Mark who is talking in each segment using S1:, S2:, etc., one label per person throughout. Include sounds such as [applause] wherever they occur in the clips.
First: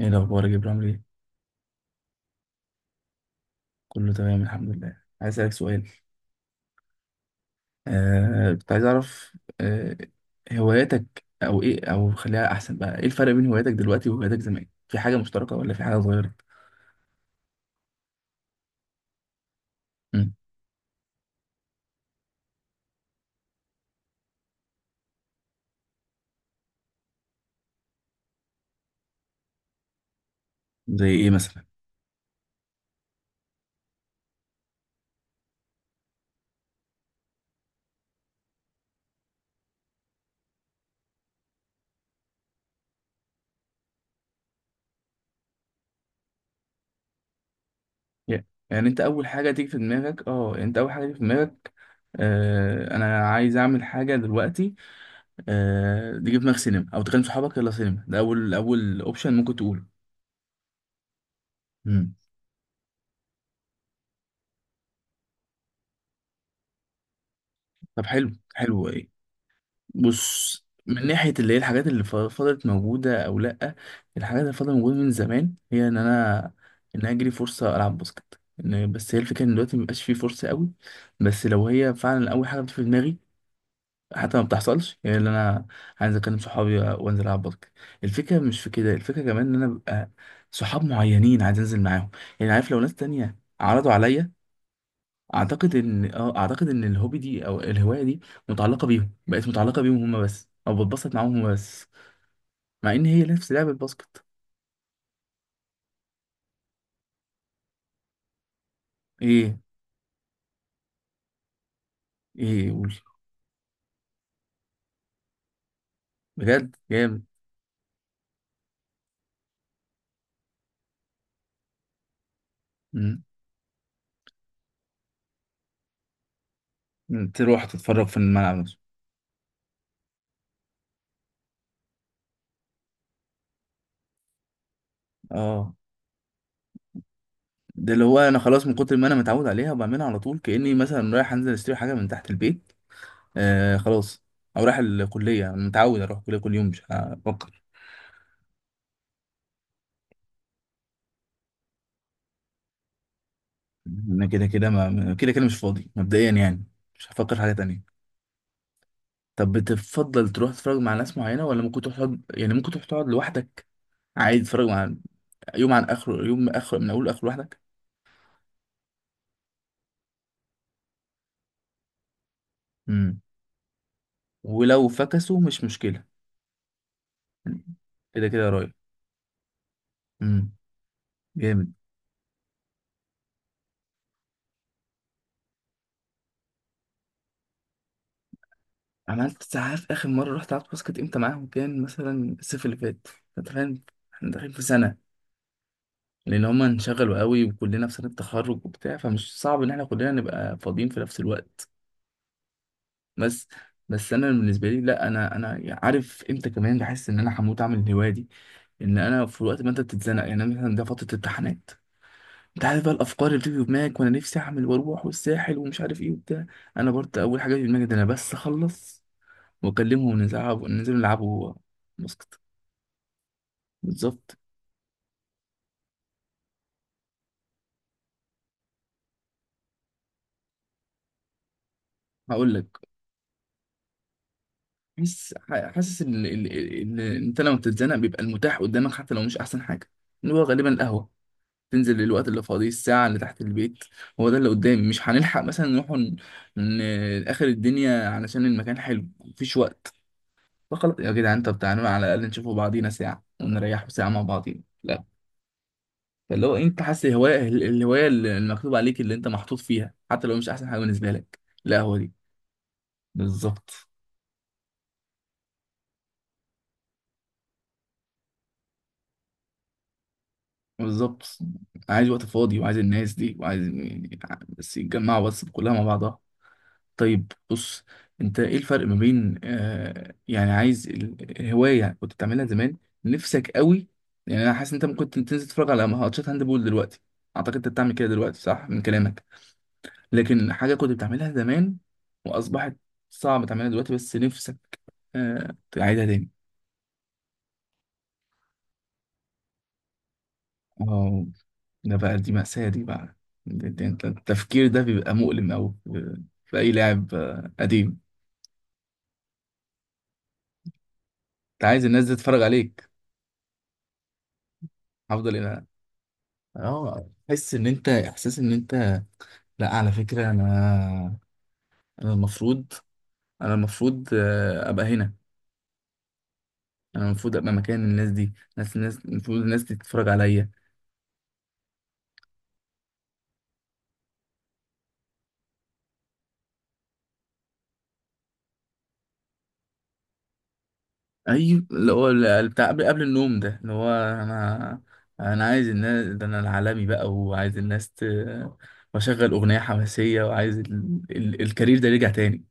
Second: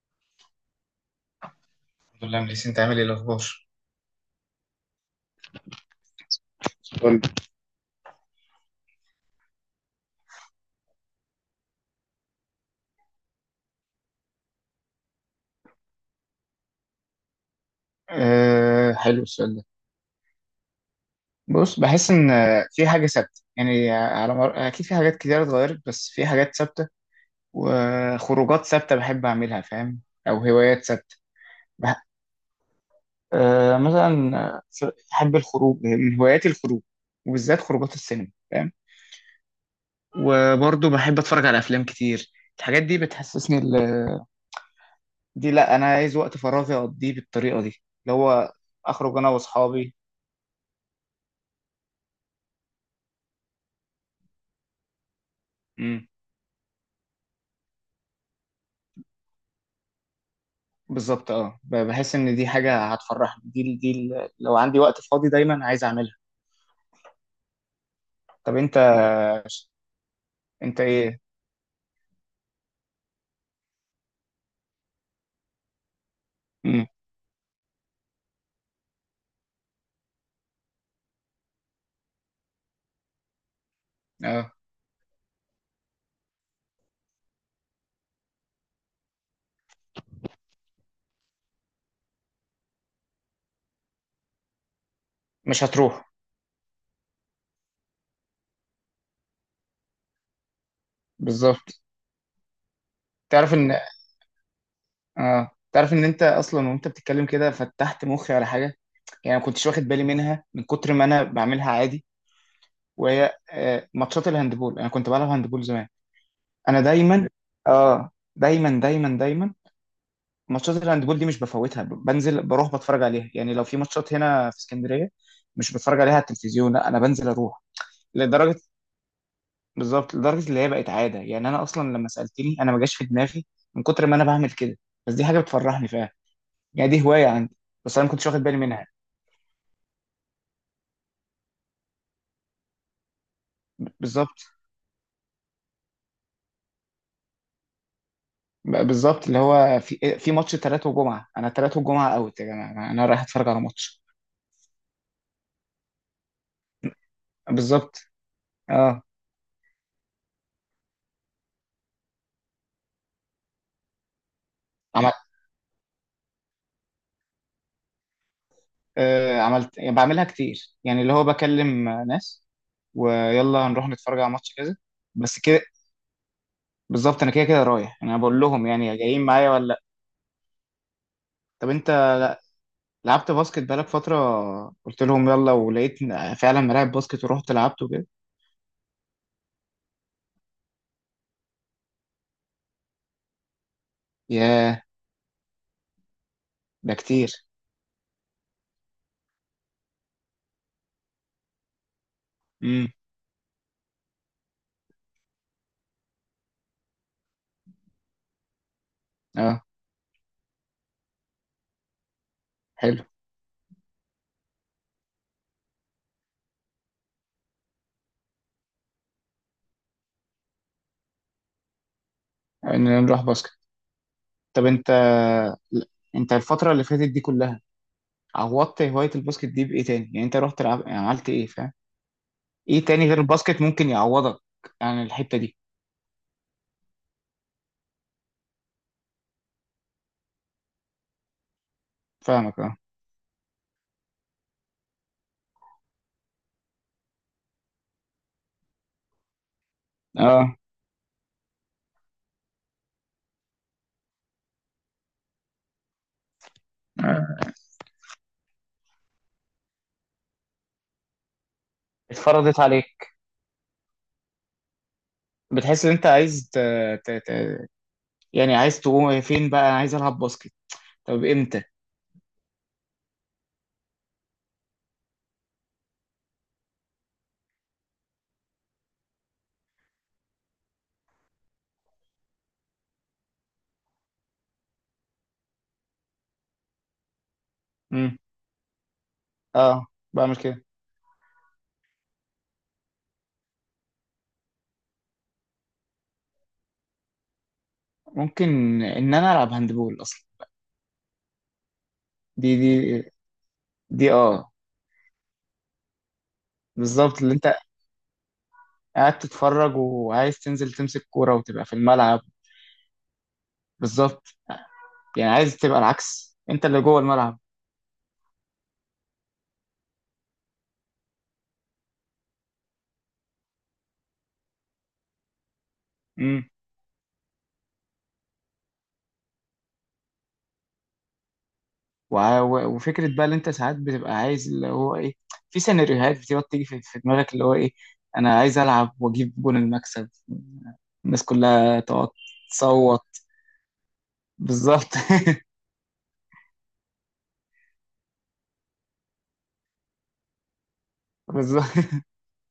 S1: ايه الاخبار يا جبران، عامل ايه؟
S2: الحمد لله مليسي، انت عامل ايه؟ الاخبار؟
S1: كله تمام الحمد لله. عايز اسالك سؤال.
S2: قول.
S1: كنت عايز اعرف. آه هواياتك او ايه او خليها احسن بقى. ايه الفرق بين هواياتك دلوقتي وهواياتك زمان، في حاجه مشتركه ولا في حاجه اتغيرت؟
S2: أه، حلو السؤال ده.
S1: مم.
S2: بص، بحس ان في حاجه ثابته، يعني اكيد في حاجات كتير اتغيرت، بس في حاجات ثابته وخروجات ثابته بحب اعملها، فاهم؟ او هوايات
S1: زي
S2: ثابته.
S1: ايه مثلا؟
S2: بح... مثلا بحب الخروج. من هواياتي الخروج، وبالذات خروجات السينما، فاهم؟ وبرضه بحب اتفرج على افلام كتير. الحاجات دي بتحسسني دي، لا، انا عايز وقت فراغي اقضيه بالطريقه دي، اللي
S1: يا-
S2: هو
S1: يعني انت
S2: اخرج
S1: اول
S2: انا
S1: حاجه تيجي في
S2: واصحابي.
S1: دماغك يعني انت اول حاجه تيجي في دماغك. انا عايز اعمل حاجه دلوقتي. تيجي في دماغك سينما او تكلم صحابك يلا سينما، ده اول اوبشن ممكن تقوله.
S2: بالظبط. اه،
S1: مم.
S2: بحس ان دي حاجه هتفرحني. لو عندي وقت فاضي دايما عايز اعملها.
S1: طب حلو
S2: طب انت،
S1: حلو. بص،
S2: انت
S1: من
S2: ايه؟
S1: ناحية اللي هي الحاجات اللي فضلت موجودة أو لأ. الحاجات اللي فضلت موجودة من زمان، هي إن أنا
S2: امم.
S1: أجري فرصة ألعب باسكت. إن بس هي الفكرة إن دلوقتي مبقاش فيه فرصة قوي، بس لو هي فعلا أول حاجة بتيجي في دماغي، حتى ما
S2: اه،
S1: بتحصلش هي اللي أنا عايز أكلم صحابي وأنزل ألعب باسكت. الفكرة مش في كده، الفكرة كمان إن أنا ببقى صحاب معينين عايز أنزل معاهم. يعني عارف لو ناس تانية عرضوا عليا،
S2: مش
S1: اعتقد ان
S2: هتروح.
S1: الهوبي دي او الهوايه دي متعلقه بيهم، هما بس، او بتبسط معاهم هما
S2: بالظبط.
S1: بس، مع ان هي نفس
S2: تعرف
S1: لعبه
S2: ان
S1: الباسكت.
S2: اه تعرف ان انت اصلا وانت بتتكلم كده فتحت مخي على حاجه، يعني ما
S1: ايه؟
S2: كنتش واخد بالي منها من كتر ما انا بعملها عادي.
S1: ايه قول.
S2: وهي ماتشات الهاندبول، انا كنت بلعب هاندبول زمان.
S1: بجد
S2: انا
S1: جامد.
S2: دايما، اه دايما دايما دايما، ماتشات الهاندبول دي مش بفوتها. بنزل بروح بتفرج
S1: مم.
S2: عليها. يعني لو في ماتشات هنا في اسكندريه، مش بتفرج عليها على التلفزيون، لا، انا بنزل اروح.
S1: تروح تتفرج في الملعب
S2: لدرجه
S1: نفسه؟
S2: بالظبط، لدرجه اللي هي بقت عاده. يعني انا اصلا لما سالتني انا ما جاش في دماغي من كتر ما انا بعمل كده، بس دي حاجه
S1: اه،
S2: بتفرحني فعلا، يعني دي هوايه عندي،
S1: ده
S2: بس
S1: اللي
S2: انا ما
S1: هو
S2: كنتش
S1: انا
S2: واخد بالي
S1: خلاص من
S2: منها.
S1: كتر ما انا متعود عليها وبعملها على طول، كاني مثلا رايح انزل اشتري حاجه من تحت البيت. خلاص.
S2: بالظبط.
S1: او رايح الكليه، انا متعود اروح الكليه كل يوم، مش هفكر.
S2: بالظبط، اللي هو في ماتش ثلاثة وجمعه، انا ثلاثة وجمعه اوت يا جماعه، انا رايح اتفرج على ماتش.
S1: انا كده كده ما كده كده مش فاضي مبدئيا يعني، مش هفكر في حاجه تانية.
S2: بالظبط، اه.
S1: طب، بتفضل تروح تتفرج مع ناس معينة ولا ممكن تروح تقعد، يعني ممكن تروح تقعد لوحدك عادي؟ تتفرج مع يوم عن آخره، يوم من آخره، من أول لآخره لوحدك؟
S2: آه، عملت يعني بعملها كتير، يعني اللي هو بكلم ناس،
S1: امم.
S2: ويلا نروح نتفرج على ماتش كذا.
S1: ولو
S2: بس
S1: فكسوا
S2: كده.
S1: مش مشكلة.
S2: بالظبط، انا كده كده رايح، يعني انا
S1: كده
S2: بقول
S1: كده
S2: لهم
S1: رايح.
S2: يعني جايين معايا ولا لا.
S1: امم.
S2: طب
S1: جامد.
S2: انت، لعبت باسكت بقالك فترة، قلت لهم يلا، ولقيت فعلا ملاعب باسكت ورحت لعبت وكده؟
S1: عملت ساعات آخر مرة رحت لعبت باسكت امتى معاهم؟ كان مثلا الصيف اللي فات. انت فاهم احنا داخلين في
S2: ياه.
S1: سنة، لأن هما
S2: ده
S1: انشغلوا
S2: كتير.
S1: قوي وكلنا في سنة تخرج وبتاع، فمش صعب إن احنا كلنا نبقى فاضيين في نفس الوقت.
S2: امم.
S1: بس، بس انا بالنسبه لي لا، انا عارف امتى. كمان بحس ان انا هموت اعمل الهوايه دي، ان انا في وقت
S2: اه،
S1: ما انت بتتزنق يعني. أنا مثلا ده فتره امتحانات، انت عارف بقى
S2: حلو
S1: الافكار اللي بتيجي في دماغك، وانا نفسي اعمل واروح والساحل ومش عارف ايه وبتاع. انا برضه اول حاجه في دماغي ده، انا بس اخلص واكلمهم ننزل نلعبوا باسكت.
S2: اننا نروح باسكت.
S1: بالظبط.
S2: طب انت، انت الفترة اللي فاتت دي كلها، عوضت هواية الباسكت دي بإيه تاني؟ يعني انت يعني عملت ايه، فاهم؟
S1: هقول لك.
S2: ايه تاني غير الباسكت ممكن يعوضك عن
S1: بس
S2: الحتة دي؟
S1: حاسس ان إن انت لما بتتزنق بيبقى المتاح قدامك حتى لو مش احسن حاجه، اللي هو غالبا القهوه. تنزل الوقت اللي
S2: فاهمك.
S1: فاضيه
S2: اه.
S1: الساعة اللي تحت البيت، هو ده اللي قدامي. مش هنلحق مثلا نروح آخر الدنيا علشان المكان حلو مفيش وقت.
S2: اه.
S1: فخلاص يا جدعان، طب تعالوا على الأقل نشوفوا بعضينا ساعة ونريحوا ساعة مع بعضينا، لا. فاللي هو أنت حاسس الهواية
S2: آه.
S1: الهواية اللي المكتوب عليك اللي أنت محطوط فيها، حتى لو مش أحسن حاجة بالنسبة لك، لا هو دي.
S2: اتفرضت عليك.
S1: بالظبط.
S2: بتحس ان انت عايز ت... ت... يعني عايز تقوم فين بقى؟ انا عايز العب باسكت. طب
S1: بالظبط.
S2: امتى؟
S1: عايز وقت فاضي وعايز الناس دي وعايز يعني، بس يتجمعوا بس كلها مع بعضها. طيب بص، انت ايه الفرق ما بين يعني عايز الهواية كنت بتعملها زمان نفسك قوي؟ يعني انا حاسس ان انت ممكن تنزل تتفرج على ماتشات هاندبول دلوقتي، اعتقد انت بتعمل كده
S2: امم.
S1: دلوقتي صح من كلامك.
S2: اه، بعمل
S1: لكن
S2: كده.
S1: حاجة كنت بتعملها زمان واصبحت صعب تعملها دلوقتي بس نفسك تعيدها تاني.
S2: ممكن ان انا العب هاندبول اصلا.
S1: اه. ده بقى، دي
S2: دي.
S1: مأساة
S2: دي.
S1: دي بقى. دي انت
S2: دي. اه،
S1: التفكير ده بيبقى مؤلم قوي في اي لاعب
S2: بالظبط، اللي انت
S1: قديم.
S2: قاعد تتفرج وعايز تنزل تمسك كورة
S1: انت
S2: وتبقى في
S1: عايز الناس دي
S2: الملعب.
S1: تتفرج عليك.
S2: بالظبط. يعني
S1: هفضل.
S2: عايز تبقى العكس، انت اللي جوه
S1: اه
S2: الملعب.
S1: تحس ان انت، احساس ان انت، لا على فكره انا، انا المفروض انا المفروض ابقى هنا. انا المفروض ابقى مكان الناس دي، ناس الناس المفروض الناس دي تتفرج عليا.
S2: وفكرة بقى اللي انت ساعات بتبقى عايز، اللي هو ايه، في سيناريوهات بتبقى بتيجي في دماغك، اللي هو ايه، انا عايز العب واجيب جون المكسب، الناس
S1: اي
S2: كلها
S1: اللي
S2: تقعد
S1: هو بتاع قبل
S2: تصوت.
S1: النوم، ده اللي هو انا،
S2: بالظبط. [laughs]
S1: انا عايز الناس ده، انا العالمي بقى، وعايز الناس واشغل اغنيه حماسيه وعايز
S2: بالظبط.
S1: الكارير ده يرجع تاني.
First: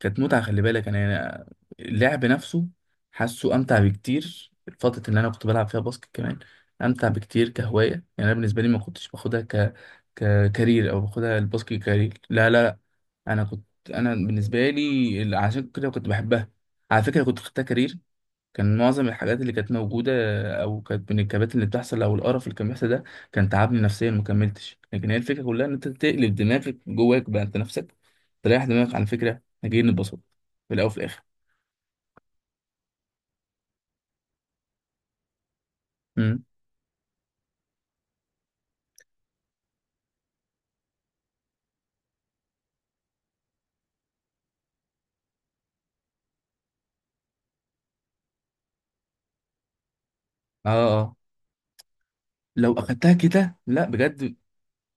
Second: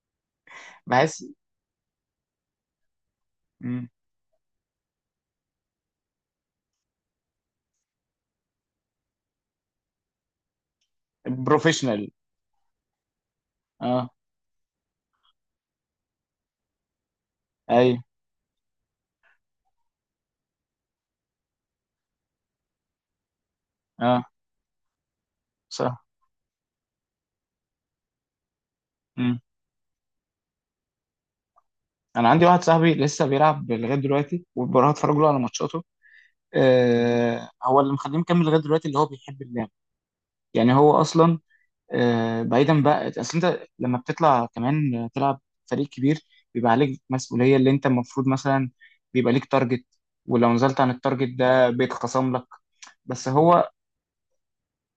S1: كانت متعة، خلي بالك،
S2: بحس.
S1: أنا اللعب نفسه حاسه أمتع
S2: مم.
S1: بكتير، الفترة اللي أنا كنت بلعب فيها باسكت كمان أمتع بكتير كهواية. يعني أنا بالنسبة لي ما كنتش باخدها ككارير، أو باخدها الباسكت
S2: بروفيشنال.
S1: كارير، لا لا لا. أنا كنت،
S2: اه.
S1: أنا بالنسبة لي عشان كده كنت بحبها. على فكرة كنت خدتها كارير،
S2: ايوه.
S1: كان معظم الحاجات اللي كانت موجودة أو كانت من الكبات اللي بتحصل أو القرف اللي كان بيحصل ده كان تعبني نفسيا،
S2: اه.
S1: مكملتش. لكن هي الفكرة كلها إن أنت
S2: صح.
S1: تقلب دماغك جواك بقى أنت نفسك، تريح دماغك عن فكرة
S2: مم.
S1: إحنا جايين نتبسط في الأول وفي الآخر.
S2: انا عندي واحد صاحبي لسه بيلعب لغايه دلوقتي، وبروح اتفرج له على ماتشاته.
S1: امم.
S2: هو اللي مخليه مكمل لغايه دلوقتي، اللي هو بيحب اللعب. يعني هو اصلا بعيدا بقى، اصل انت لما بتطلع كمان تلعب فريق كبير بيبقى عليك مسؤوليه، اللي انت المفروض مثلا بيبقى ليك تارجت، ولو
S1: آه.
S2: نزلت عن
S1: آه،
S2: التارجت ده بيتخصم لك.
S1: لو أخدتها
S2: بس
S1: كده
S2: هو
S1: لا، بجد.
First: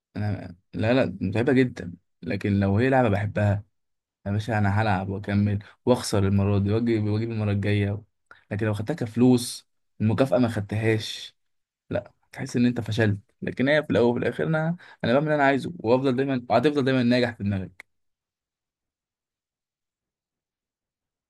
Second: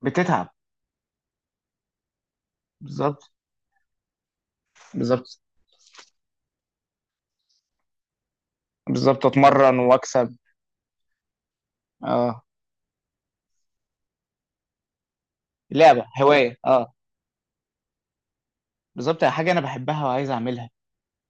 S2: بتتعب.
S1: أنا لا لا، متعبة جدا. لكن لو هي لعبة
S2: بالظبط.
S1: بحبها، يا باشا أنا هلعب
S2: بالظبط.
S1: وأكمل وأخسر المرة دي وأجيب المرة الجاية. لكن لو أخدتها
S2: بالظبط،
S1: كفلوس،
S2: اتمرن واكسب.
S1: المكافأة ما خدتهاش، لا
S2: اه.
S1: تحس ان انت فشلت. لكن هي في الاول وفي الاخر انا، انا بعمل اللي انا عايزه
S2: لعبه،
S1: وافضل دايما،
S2: هوايه،
S1: وهتفضل
S2: اه،
S1: دايما ناجح في دماغك.
S2: بالظبط، حاجه انا بحبها وعايز اعملها.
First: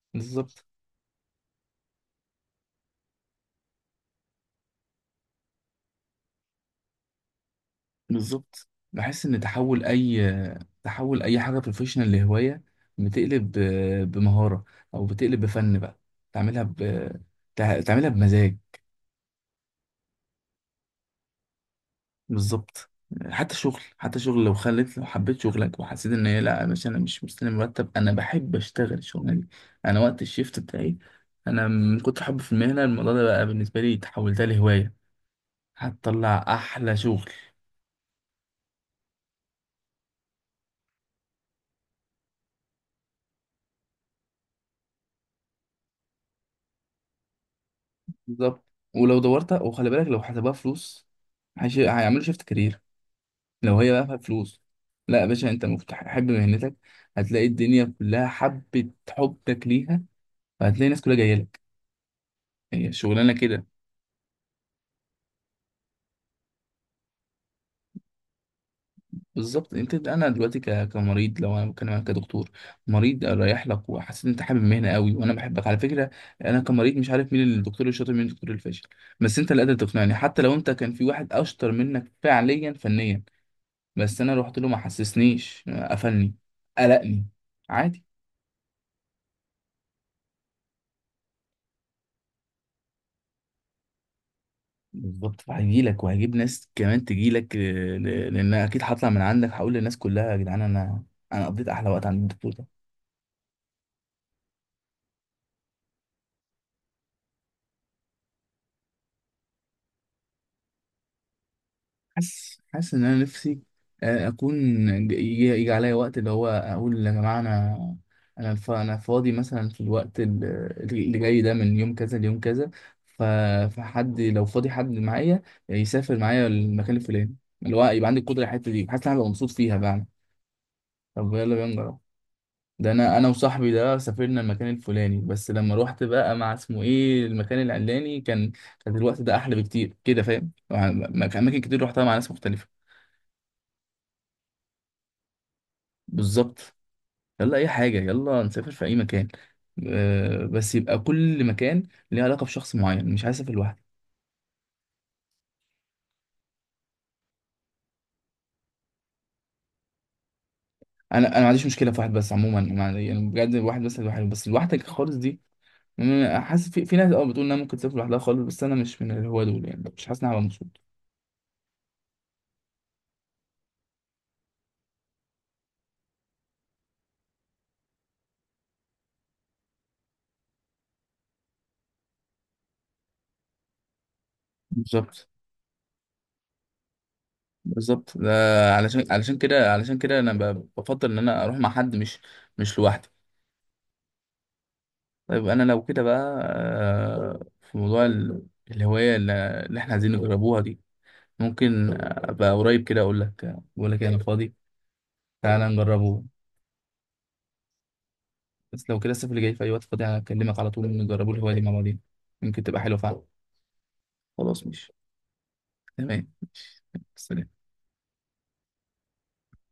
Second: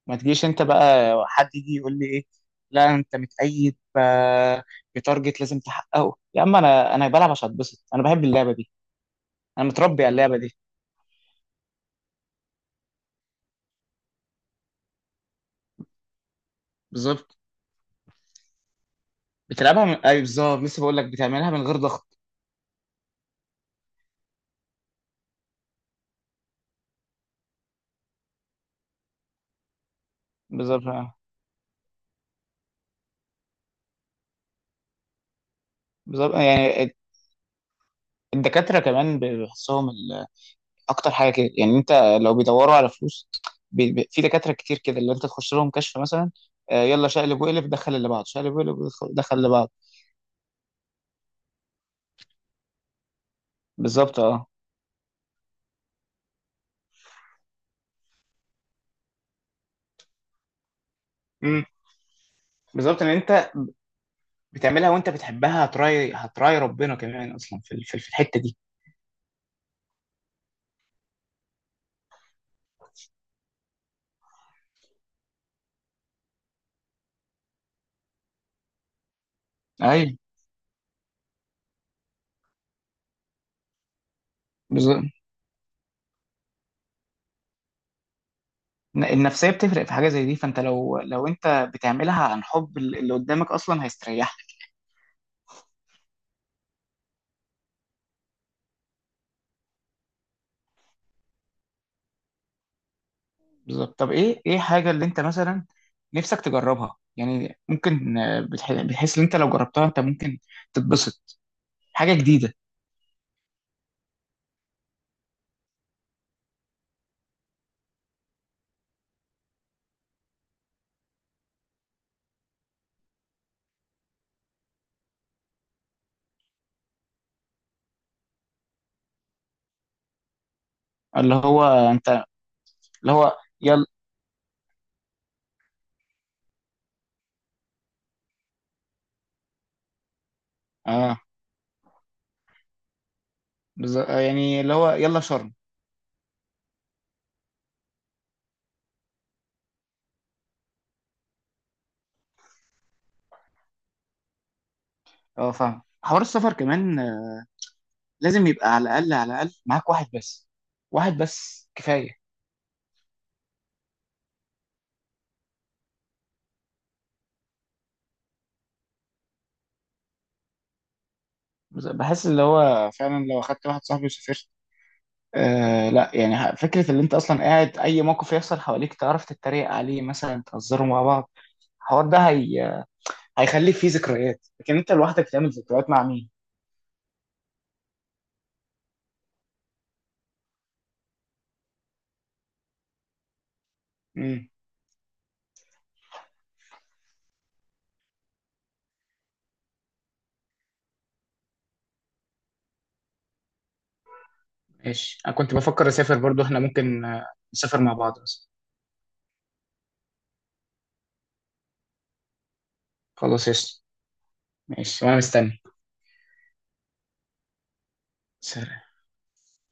S2: ما تجيش انت
S1: بالظبط.
S2: بقى حد يجي يقول لي ايه، لا انت متقيد بتارجت لازم تحققه. يا عم انا بلعب عشان اتبسط، انا بحب اللعبه
S1: بالظبط
S2: دي.
S1: بحس ان
S2: انا
S1: تحول
S2: متربي على اللعبه دي.
S1: اي، حاجه بروفيشنال لهوايه، بتقلب بمهاره او بتقلب بفن بقى، تعملها
S2: بالظبط.
S1: تعملها بمزاج.
S2: بتلعبها من اي بالظبط، لسه بقول لك، بتعملها من غير ضغط.
S1: بالظبط. حتى شغل، لو خليت لو حبيت شغلك وحسيت ان هي لا مش، انا مش مستني مرتب، انا بحب اشتغل الشغلانه دي. انا وقت الشيفت
S2: بالظبط،
S1: بتاعي،
S2: آه.
S1: انا من كتر حب في المهنه الموضوع ده بقى بالنسبه لي تحولتها لهوايه،
S2: بالظبط،
S1: هتطلع
S2: يعني
S1: احلى شغل.
S2: الدكاترة كمان بيحسهم اكتر حاجة كده. يعني انت، لو بيدوروا على فلوس، في دكاترة كتير كده اللي انت تخش لهم كشف مثلا، يلا شقلب وقلب دخل اللي بعض، شقلب
S1: بالظبط.
S2: وقلب دخل
S1: ولو
S2: دخل اللي
S1: دورت
S2: بعض.
S1: وخلي بالك لو حسبها فلوس، هيعملوا شيفت كارير لو هي بقى فيها
S2: بالظبط، اه.
S1: فلوس. لا يا باشا، انت مفتح حب مهنتك، هتلاقي الدنيا كلها حبت، حبك ليها، فهتلاقي الناس كلها جايه لك.
S2: امم.
S1: هي
S2: بالظبط، ان
S1: الشغلانه
S2: انت
S1: كده.
S2: بتعملها وانت بتحبها، هتراي هتراي ربنا كمان اصلا في الحتة دي.
S1: بالظبط، انت انا دلوقتي كمريض، لو انا بتكلم عنك كدكتور، مريض رايح لك وحسيت ان انت حابب المهنه قوي، وانا بحبك على فكره، انا كمريض مش عارف مين الدكتور الشاطر مين الدكتور الفاشل، بس انت اللي قادر
S2: ايوه،
S1: تقنعني. حتى لو انت كان في واحد اشطر منك فعليا فنيا، بس انا رحت له ما
S2: بالظبط.
S1: حسسنيش، قفلني، قلقني، عادي.
S2: النفسية بتفرق في حاجة زي دي. فانت لو انت بتعملها عن حب، اللي قدامك اصلا هيستريح.
S1: بالظبط. هيجي لك وهجيب ناس كمان تجي لك، لان اكيد هطلع من عندك هقول للناس كلها يا جدعان، انا قضيت احلى وقت عند الدكتور ده.
S2: بالظبط. طب ايه، حاجه اللي انت مثلا نفسك تجربها؟ يعني ممكن بتحس ان انت لو جربتها انت ممكن تتبسط. حاجه جديده.
S1: حاسس ان انا نفسي اكون، يجي عليا وقت اللي هو اقول يا جماعه انا، انا انا فاضي مثلا في الوقت اللي جاي ده من يوم كذا ليوم كذا، ف- فحد لو فاضي حد معايا، يسافر معايا المكان الفلاني، اللي هو يبقى عندي القدره على الحته دي، حاسس ان انا هبقى مبسوط فيها بقى. طب
S2: اللي
S1: يلا
S2: هو
S1: بينا نجرب.
S2: انت.
S1: ده
S2: اللي
S1: انا، انا
S2: هو
S1: وصاحبي
S2: يلا.
S1: ده سافرنا المكان الفلاني، بس لما روحت بقى مع اسمه ايه المكان العلاني، كان، كان الوقت ده احلى بكتير كده، فاهم؟
S2: اه،
S1: اماكن كتير روحتها مع ناس مختلفه.
S2: بالظبط. يعني اللي هو يلا شرم.
S1: بالظبط. يلا اي حاجه، يلا نسافر في اي مكان، بس يبقى كل مكان ليه علاقه بشخص معين، مش عايز اسافر لوحدي.
S2: اه، فاهم. حوار السفر كمان، لازم يبقى على الاقل، على الاقل معاك واحد بس. واحد
S1: انا ما عنديش
S2: بس
S1: مشكله في
S2: كفايه.
S1: واحد بس عموما، ما- يعني بجد واحد بس لوحده، بس لوحدك خالص دي، مم، حاسس في ناس اه بتقول انها ممكن تسافر لوحدها خالص، بس انا مش من اللي هو دول يعني، مش حاسس اني هبقى مبسوط.
S2: بحس اللي هو فعلا لو اخدت واحد صاحبي وسافرت. لا يعني، فكره اللي انت اصلا قاعد اي موقف يحصل حواليك تعرف تتريق عليه، مثلا تهزروا مع بعض. الحوار ده، هيخلي فيه ذكريات، لكن انت لوحدك
S1: بالظبط.
S2: تعمل ذكريات مع مين؟
S1: ده علشان، علشان كده انا بفضل ان انا اروح مع حد، مش لوحدي.
S2: امم.
S1: طيب انا لو كده بقى في موضوع الهوايه اللي احنا عايزين نجربوها دي، ممكن ابقى قريب كده اقول لك، بقول لك انا فاضي،
S2: ماشي. انا كنت
S1: تعالى
S2: بفكر اسافر
S1: نجربه.
S2: برضو، احنا ممكن نسافر مع بعض بس.
S1: بس لو كده الصيف اللي جاي في اي وقت فاضي هكلمك على طول، نجربوا الهوايه دي مع بعضين، يمكن تبقى حلوه فعلا.
S2: خلاص، يس.
S1: خلاص ماشي.
S2: ماشي، وانا مستني.
S1: تمام. سلام.
S2: سلام.